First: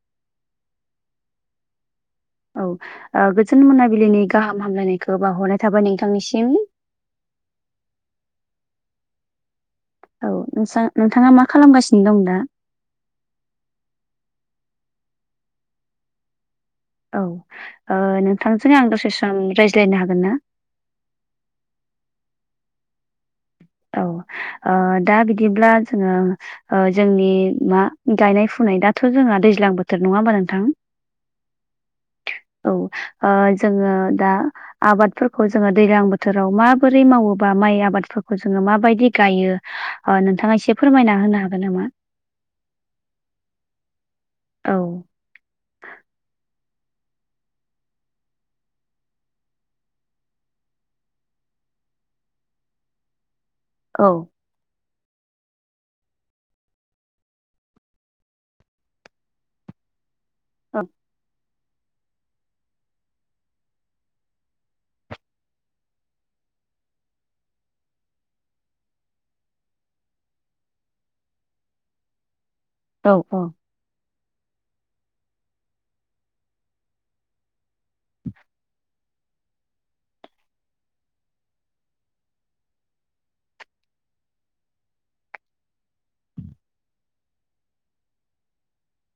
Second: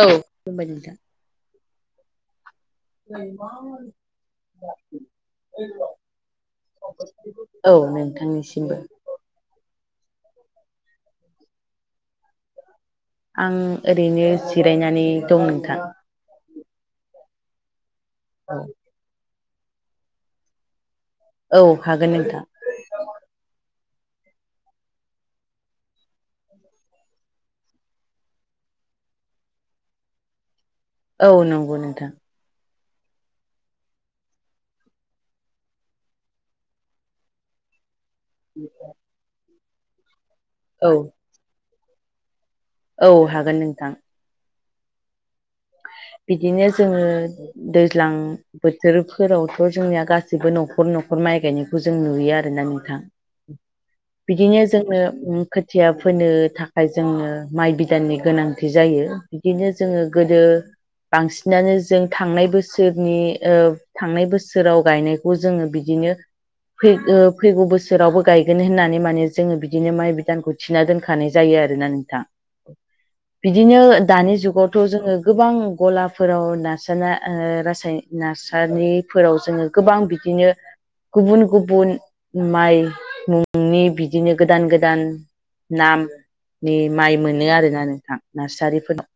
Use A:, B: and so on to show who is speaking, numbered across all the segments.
A: औ हबाय नोंथां
B: औ ओ गोजोन मोनाबिलिनि गाहाम हामलायनायखौ बावहरनाय थाबाय नोंथांनिसिम
A: औ नोंथांनिसिमबो
B: औ नों नोंथांङा मा खालामगासिनो दं दा
A: आं ओरैनो जिरायनानै दं नोंथां
B: औ ओ नोंथांजों आं दसे सम रायज्लायनो हागोन ना?
A: औ हागोन नोंथां
B: औ ओ दा बिदिब्ला जोंङो ओ जोंनि मा गायनाय फुनाय दाथ' जोंहा दैज्लां बोथोर नंङा होमबा नोंथां
A: औ नंगौ नोंथां
B: औ ओ जोंङो दा आबादफोरखौ जोंङो दैलां बोथोराव माबोरै मावोबा माइ आबादफोरखौ जोंङो माबायदि गायो ओ नोंथाङा एसे
A: औ
B: फोरमायना होनो हागोन नामा?
A: औ हागोन नोंथां
B: औ
A: बिदिनो जोंङो दैज्लां बोथोरफोरावथ' जोंनिया गासैबो न'खर न'खर माइ गायनायखौ जों नुयो आरोना नोंथां
B: औ
A: बिदिनो जोंनो खोथिया फोनो थाखाय जोंनो माइ बिदाननि गोनांथि जायो। बिदिनो जोंङो गोदो बांसिनानो जों थांनाय बोसोरनि थांनाय बोसोराव गायनायखौ जोंङो बिदिनो फै फैगौ बोसोरावबो गायगोन होननानै माने जोंङो बिदिनो माइ बिदानखौ थिना दोनखानाय जायो आरोना नोंथां
B: औ औ
A: बिदिनो दानि जुगावथ' जोङो गोबां गलाफोराव नारसा रासाय नारसारिफोराव जोंङो गोबां बिदिनो गुबुन गुबुन माइ मुंनि बिदिनो गोदान गोदान नामनि माइ मोनो आरोना नोंथां नार्सारिफोरनाव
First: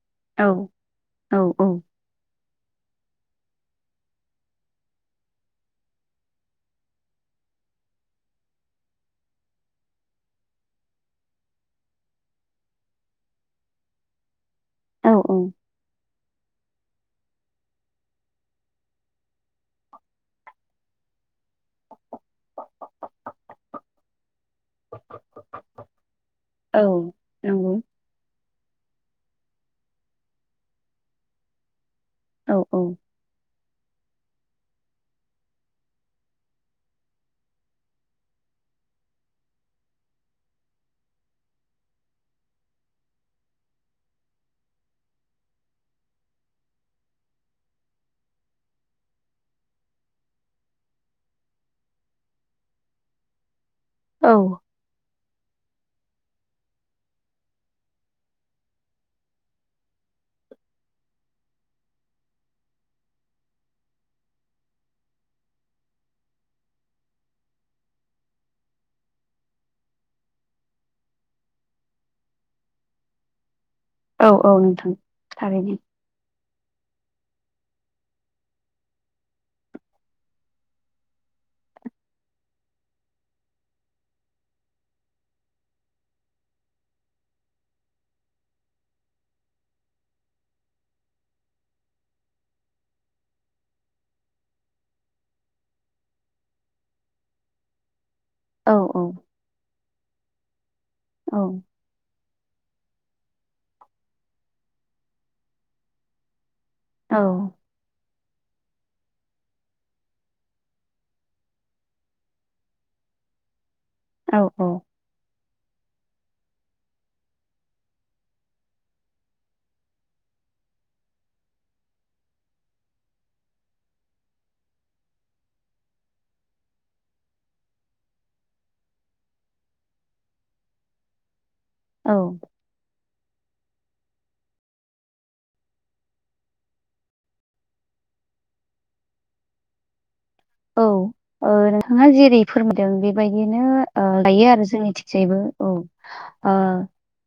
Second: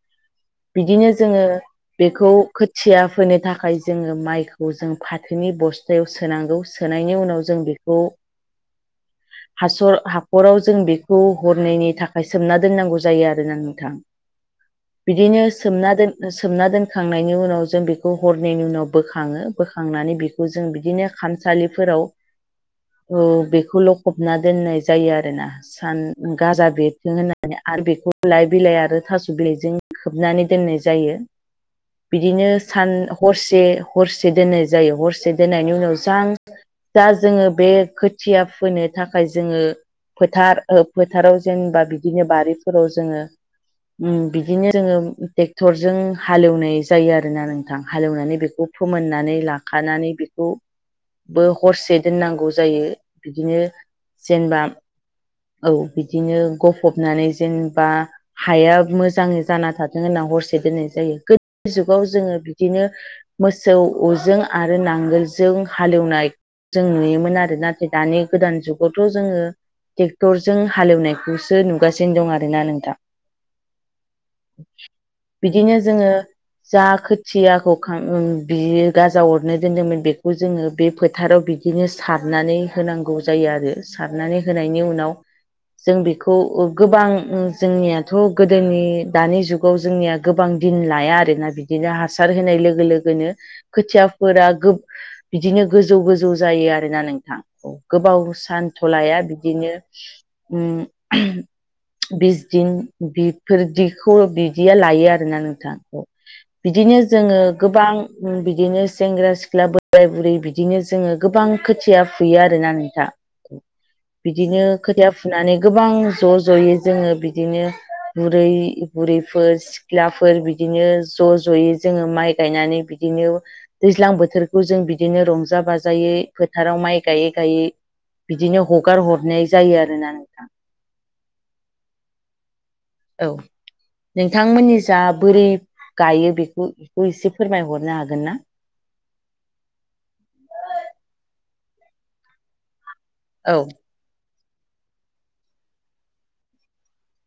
B: औ
A: बिदिनो
B: औ
A: जोंङो
B: औ
A: बेखौ खोथिया फोनो थाखाय जोंङो माइखौ जों फाथोनि बस्थायाव सोनांगौ सोनायनि उनाव जों बेखौ
B: [inaudible]
A: हासर हाखराव जों बेखौ हरनायनि थाखाय सोमना दोननांगौ जायो आरोना नोंथां
B: [inaudible]
A: बिदिनो
B: औ
A: सोमना दोन सोमना दोनखांनायनि उनाव जों बेखौ हरननायनि उनाव बोखाङो बोखांनानै बे खौ जों बिदिनो खामसालिफोराव
B: [inaudible]
A: औ बेखौल' लखबना दोननाय जायो आरोना सान गाजा
B: औ
A: बेरथों होननानै
B: नंगौ
A: आरो बेखौ लाइ बिलाइ आरो थास' बिलाइजों खोबनानै दोननाय जायो बिदिनो
B: औ औ
A: सान हरसे हरसे दोननाय जायो हरसे दोननायनि उनाव जां दा जोंङो बे खोथिया फोनो थाखाय जोंङो फोथार फोथाराव जेनेबा बिदिनो बारिफोराव जोंङो बिदिनो जोंङो क्टरजों हालेवनाय जायो आरोना नोंथां हालेवनानै बेखौ फोमोननानै लाखानानै बेखौ बो हरसे दोननांगौ जायो बिदिनो
B: औ
A: जेनेबा औ बिदिनो गफबनानै जेनेबा हाया मोजांङै जाना थाथों होनना हरसे दोननाय जायो गोदो जुगाव जोंङो बिदिनो मोसौ अजों आरो नांगोलजों हालेवनाय जों नुयोमोन आरो, नाथाय दानि गोदान जुगावथ' जोंङो ट्रेक्टरजों हालेवनायखौसो नुगासिनो दं आरो ना नोंथां
B: औ औ नोंथां।
A: बिदिनो
B: थारैनो
A: जोंङो जा खोथियाखौ खां ओ बियो गाजा अरनो दोनदोंमोन बेखौ जोङो बे फोथाराव बि बिदिनो सारनानै होनांगौ जायो आरो सारनानै होनायनि उनाव जों बेखौ ओ गोबां जोंनियाथ' गोदोनि दानि जुगाव जोंनिया गोबां दिन लाया आरोना बिदिनो हासार होनाय लोगो लोगोनो खोथियाफोरा गोब बिदिनो गोजौ गोजौ जायो आरोना नोंथां। गोबाव
B: औ
A: सान्थ'
B: औ
A: लाया बिदिनो उम
B: औ
A: बिसदिन बिफोरदिखौ बिदिया लायो आरोना नोंथां। बिदिनो
B: औ
A: जोङो गोबां बिदिनो सेंग्रा सिख्ला बोराय बुरै बिदिनो जोङो गोबां खोथिया फुयो आरोना नोंथा
B: औ
A: बिदिनो खोथिया फुनानै गोबां ज' ज'यै जोङो बिदिनो बुरै बुरै फोर सिख्लाफोर बिदिनो ज' ज'यै जोङो माइ गायनानै बिदिनो दैज्लां बोथोरखौ जों बिदिनो रंजा बाजायै फोथाराव माइ गायै गायै बिदिनो हगार हरनाय जायो आरोना नोंथां
B: औ।
A: औ। नोंथांमोननि जा बोरै गायो बेखौ बो एसे फोरमायहरनो हागोन ना?
B: औ ओ नोंथाङा जेरै फोरमदों बेबायदिनो
A: औ
B: गायो आरो जोंनि थिगजायैबो औ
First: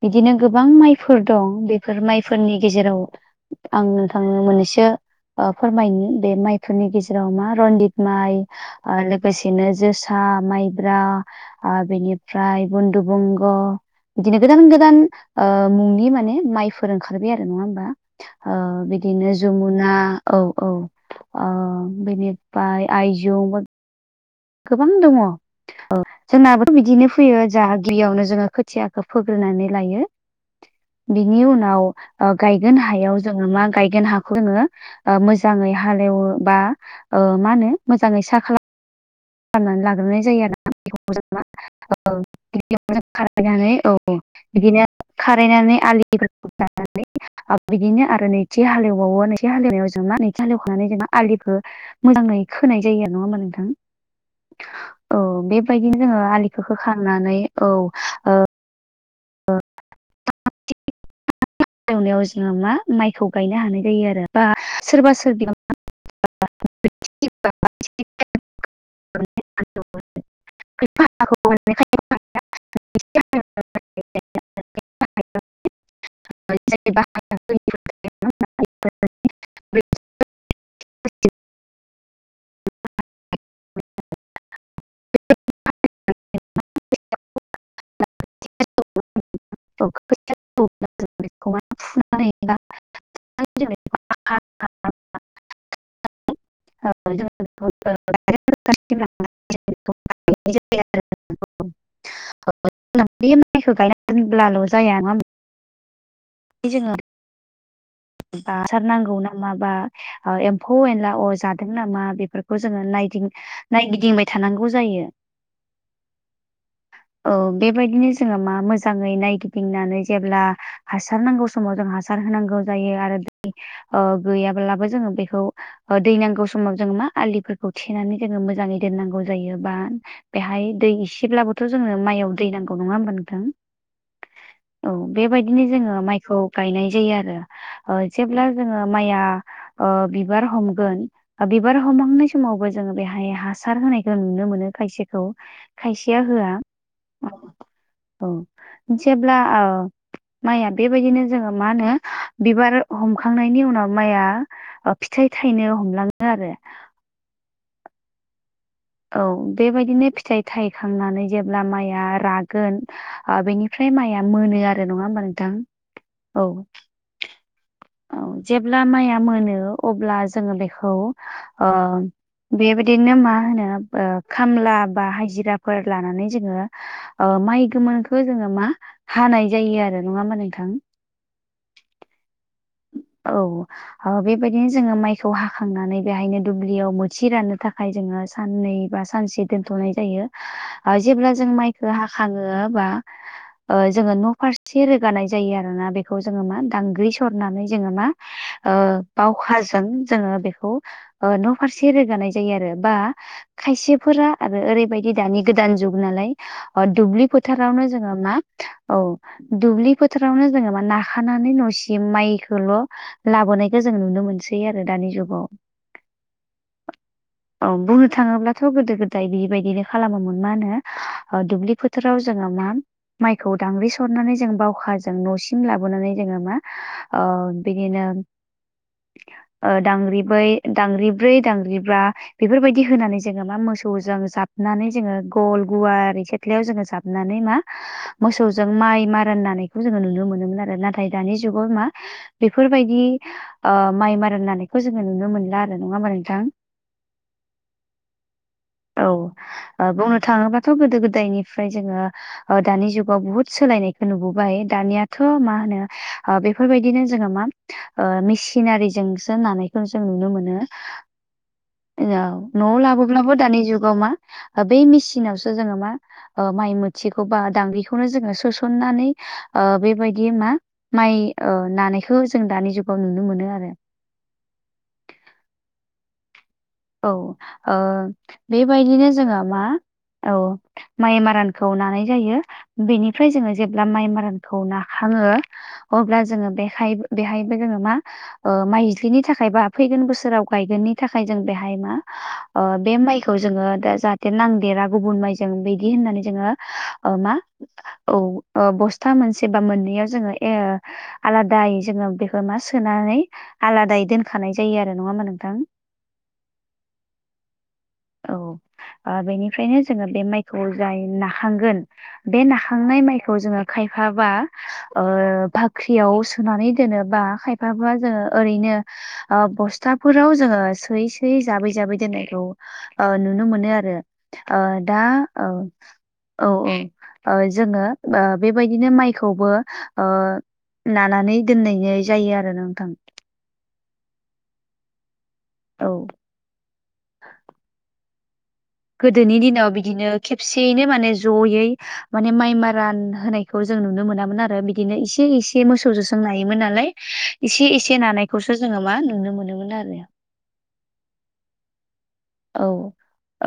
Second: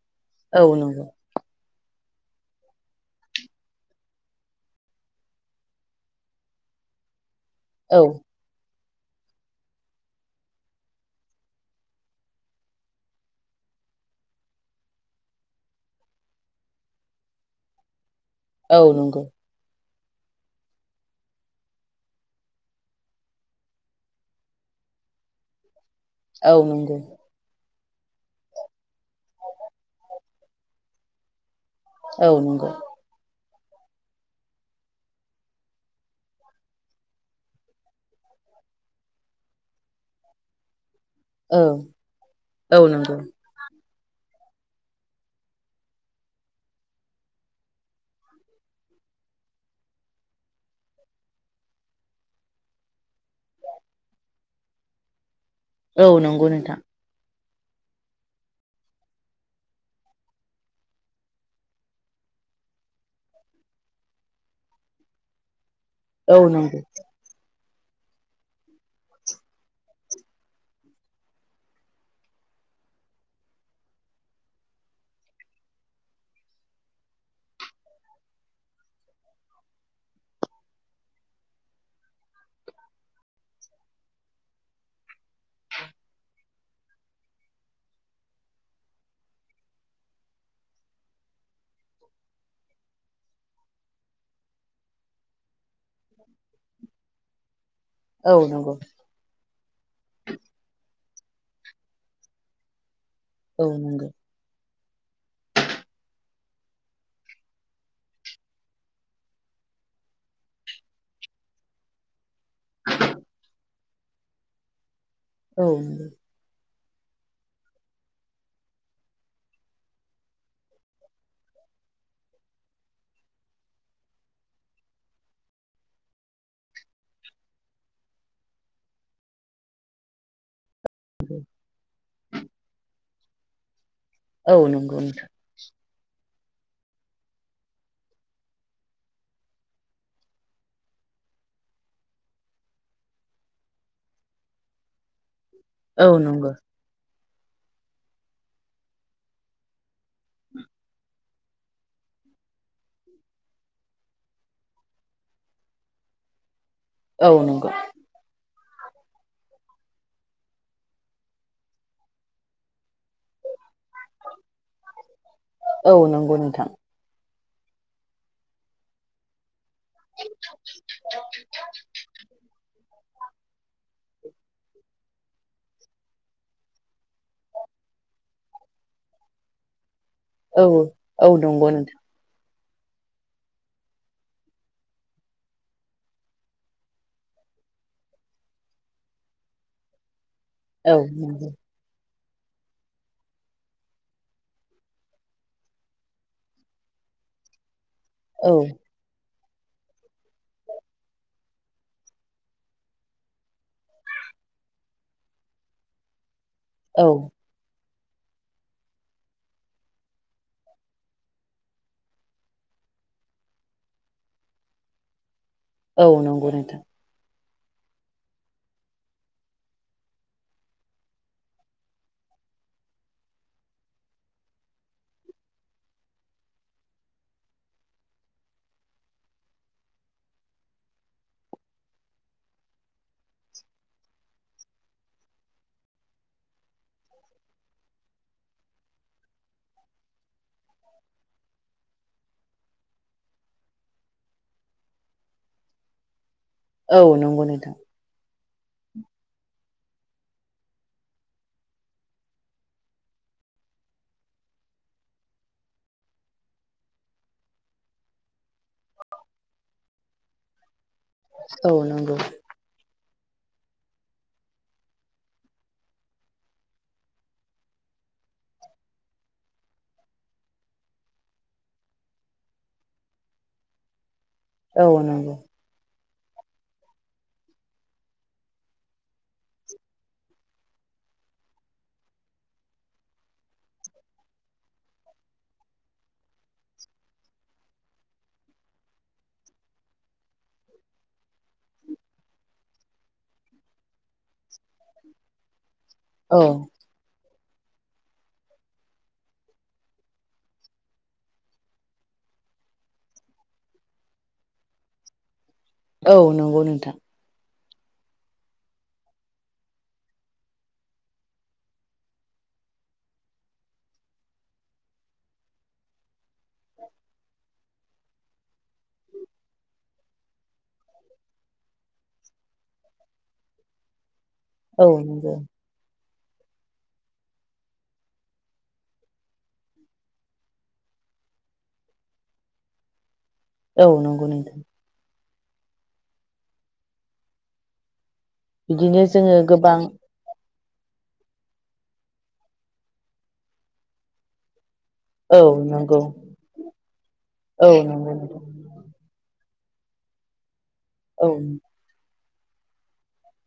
B: बिदिनो गोबां
A: नंगौ
B: माइफोर दं बेफोर माइफोरनि गेजेराव आं नोंथांनो मोननैसो फोरमायनो बे माइफोरनि गेजेराव मा रन
A: औ
B: माइ ओ लोगोसेनो जोसा माइब्रा बेनिफ्राय बन्धु बंग बिदिनो गोदान गोदान ओ मुंनि माने माइफोर ओंखारबाय आरो नङा होमबा ओ
A: औ नंगौ
B: बिदिनो जमुना औ औ ओ बिनि फ्राय आयजौ गोबां दङ औ
A: औ
B: जोंनाबो
A: नंगौ
B: बिदिनो फैयो जों गिबियावनो जोङो खोथियाखौ फोग्रोननानै लायो बिनि उनाव
A: औ नंगौ
B: गायगोन हायाव जोङो मा गायगोन हाखौ जोङो मोजाङै हालेवो बा मा होनो मोजाङै सा खालाम खालामनानै लाग्रोनाय जायो आरो ना
A: औ औ नंगौ
B: [unintelligible] बिदिनो खारायनानै आलिफोरखौ दाननानै बिदिनो आरो नैथि हालेवबावो नैथि हालेवनायाव जों मा नैथि हालेवखांनानै जोंना आलिखौ मोजाङै खोनाय जायो आरो नङा होमबा नोंथां औ बेबायदिनो
A: औ
B: ओ
A: नंगौ
B: आलिखौ
A: नोंथां
B: खोखांनानै औ [unintelligible] एवनायाव जोङो मा माइखौ गायनो हानाय जायो आरो बा सोरबा सोरबियाव
A: औ नंगौ
B: खायफा हाखौ माने [unintelligible] [unintelligible] [unintelligible] [unintelligible] [unintelligible] [unintelligible] [unintelligible]
A: औ नंगौ औ
B: माइखौ गायना
A: नंगौ
B: दोनब्लाल' जाया नङा जोङो बा हासार नांगौ नामा बा एम्फौ एनला अ जादों नामा बेफोरखौ जोङो नायदिं नायगिदिंबाय थानांगौ जायो
A: औ नंगौ।
B: औ बेबायदिनो जोङो मा मोजाङै नायगिदिंनानै जेब्ला हासार नांगौ समाव जों हासार होनांगौ जायो आरो दै ओ गैयाब्लाबो जोङो बेखौ ओ दै नांगौ समाव जोङो मा आलिफोरखौ थेनानै जोङो मोजाङै दोननांगौ जायो बा बेहाय दै इसेब्लाबोथ' जोंनो माइआव दै नांगौ नङा होनोमबा नोंथां? औ
A: नंगौ
B: बेबायदिनो जोङो माइखौ गायनाय जायो आरो। ओ जेब्ला जोङो माइआ ओ बिबार हमगोन बिबार हमहांनाय समावबो जोङो बेहाय हासार होनायखौ नुनो मोनो खायसेखौ
A: औ
B: खायसेया
A: नंगौ नोंथां
B: होआ औ जेब्ला औ माइआ बेबायदिनो जोङो मा होनो बिबार हमखांनायनि उनाव माइआ ओ फिथाइ थायनो हमलाङो आरो।
A: औ नंगौ।
B: औ बेबायदिनो फिथाइ थाइखांनानै जेब्ला माइआ रागोन ओ बेनिफ्राय माइया मोनो आरो नङा होमबा नोंथां?
A: औ नंगौ नोंथां।
B: औ जेब्ला माइआ मोनो अब्ला जोङो बेखौ ओ बेबा बिदिनो मा होनो ओ खामला बा हाजिराफोर लानानै जोङो ओ माइ गोमोनखौ जोङो मा हानाय जायो आरो। नङा होमबा
A: औ
B: नोंथां
A: औ नंगौ नोंथां।
B: औ बेबायदिनो जोङो माइखौ हाखांनानै बेहायनो दुब्लियाव मोथि राननो थाखाय जोङो साननै बा सानसे दोनथ'नाय जायो।
A: औ
B: ओ जेब्ला जों
A: नंगौ
B: माइ खो हाखाङो बा ओ जोङो न'फारसे रोगानाय जायो आरोना बेखौ जोङो मा दांग्रि सरनानै जोङो मा
A: औ
B: ओ बावखाजों जोङो बेखौ ओ न'फारसे रोगानाय जायो आरो। बा खायसेफोरा आरो ओरैबायदि दानि गोदान जुग नालाय ओ
A: औ
B: दुब्लिफो फोथारावनो जोङो मा औ दुब्लि फोथारावनो जोङो मा नाखानानै न'सिम बिदि माइखौल' लाबोनायखौ जों नुनो मोनसै आरो दानि जुगाव।
A: औ नंगौ नोंथां।
B: [inaudible] औ बुंनो थाङोब्लाथ' गोदो गोदाय बिबायदिनो खालामोमोन मा होनो ओ दुब्लि फो थाराव जोङो मा माइखौ दांग्रि सरनानै जोङो बावखाजों न'सिम लाबोनानै जोङो मा ओ बिनिनो ओ दांग्रिबै दांग्रिब्रै दांग्रिब्रा बेफोरबायदि होनानै जोङो मा मोसौजों जाबनानै जोङो गल गुवार सिथ्लायाव जोङो जाबनानै मा मोसौजों माइ मारानानायखौ जोङो नुनो मोनोमोन आरो नाथाय दानि जुगाव मा बेफोरबायदि ओ माइ मारा नानायखौ जोङो नुनो मोनला आरो नङा होमबा नोंथां?
A: औ नंगौ नोंथां।
B: औ ओ बुंनो थाङोबाथ' गोदो गोदायनिफ्राय जोङो ओ दानि जुगाव बुहुथ सोलायनायखौ नुबोबाय दानियाथ' मा होनो ओ बेफोरबायदिनो जोङो मा ओ मेचिनारिजोंसो नानायखौ जों नुनो मोनो। औ न'आव लाबोब्लाबो दानि जुगाव मा बै मेचिनावसो जोङो मा ओ माइ मोथिखौ बा दांग्रिखौनो जोङो सोसननानै ओ बेबायदि मा माइ ओ नानायखौ जों दानि जुगाव नुनो मोनो आरो।
A: औ नंगौ।
B: औ ओ बेबायदिनो जोङो मा औ माइ मारानखौ नानाय जायो बेनिफ्राय जोङो जेब्ला माइ मारानखौ नाखाङो अब्ला जोङो बेहाय बेहायबो जोङो मा ओ माइज्लिनि थाखाय बा फैगोन बोसोराव गायगोननि थाखाय जों बेहा हाय मा ओ बे मायखौ जोङो दा जाहाथे नांदेरा गुबुन माइजों बिदि होननानै
A: औ
B: जोङो ओ मा औ ओ बस्था मोनसे बा मोननैयाव जोङो ए आलादायै जोङो बेखौ मा सोनानै आलादायै दोनखानाय जायो आरो नङा होनबा नोंथां?
A: औ नंगौ नोंथां
B: औ ओ बेनिफ्रायनो जोङो बे माइखौ जाय नाखांगोन बे नाखांनाय माइखौ जोङो खायफाबा ओ बाख्रियाव सोनानै दोनो बा खायफाबा जोङो ओरैनो ओ बस्थाफोराव जोङो सोयै सोयै जाबै जाबै दोननायखौ ओ नुनो मोनो आरो ओ
A: औ
B: दा
A: नंगौ
B: औ औ औ ओ जोङो ओ बेबायदिनो माइखौबो ओ लानानै दोननाय जायो आरो नोंथां
A: औ नंगौ नोंथां
B: औ
A: बिदिनो
B: गोदोनि
A: जोङो
B: दिनाव
A: गोबां
B: बिदिनो खेबसेयैनो माने जयै माने माइ मारान होनायखौ जों नुनो मोनामोन आरो बिदिनो इसे
A: औ
B: इसे मोसौ
A: नंगौ
B: जोंसो नायोमोन नालाय
A: औ
B: इसे इसे
A: नंगौ नोंथां
B: नानायखौसो जोङो मा नुनो मोनोमोन आरो
A: औ
B: औ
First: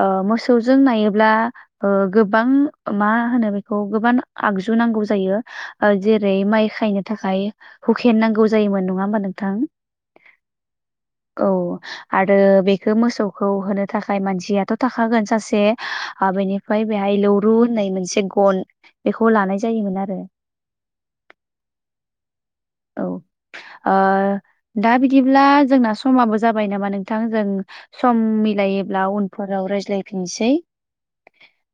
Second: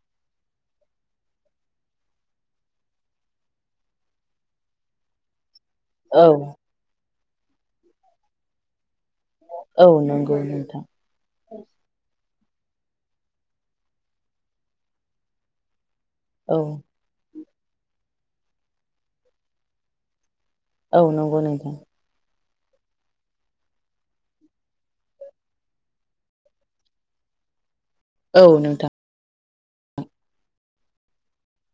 B: ओ मोसौजों नायोब्ला ओ गोबां मा होनो बेखौ गोबां आगजु नांगौ जायो ओ
A: औ
B: जेरै माइ खायनो थाखाय हुकेन नांगौ जायोमोन नङा होमबा नों
A: औ नंगौ नोंथां
B: औ आरो बेखौ मोसौखौ होनो थाखाय मानसियाथ' थाखागोन सासे आ
A: औ
B: बेनिफ्राय बेहाय लौरु होननाय मोनसे गन बेखौ लानाय जायोमोन आरो
A: औ नंगौ नोंथां
B: औ ओ दा बिदिब्ला जोंना समाबो जाबाय नामा नोंथां जों सम
A: औ नोंथां
B: मिलायोब्ला उनफोराव रायज्लायफिनसै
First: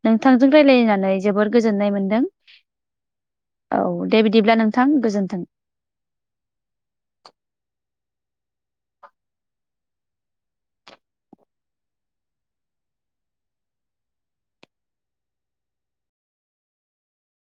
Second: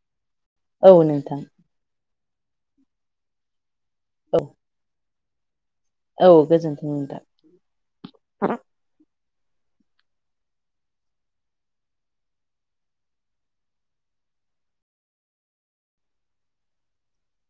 B: नोंथांजों
A: औ
B: रायलायनानै
A: नोंथां
B: जोबोर गोजोननाय मोनदों औ दे
A: औ
B: बिदिब्ला नोंथां गोजोन्थों
A: औ गोजोन्थों नोंथां।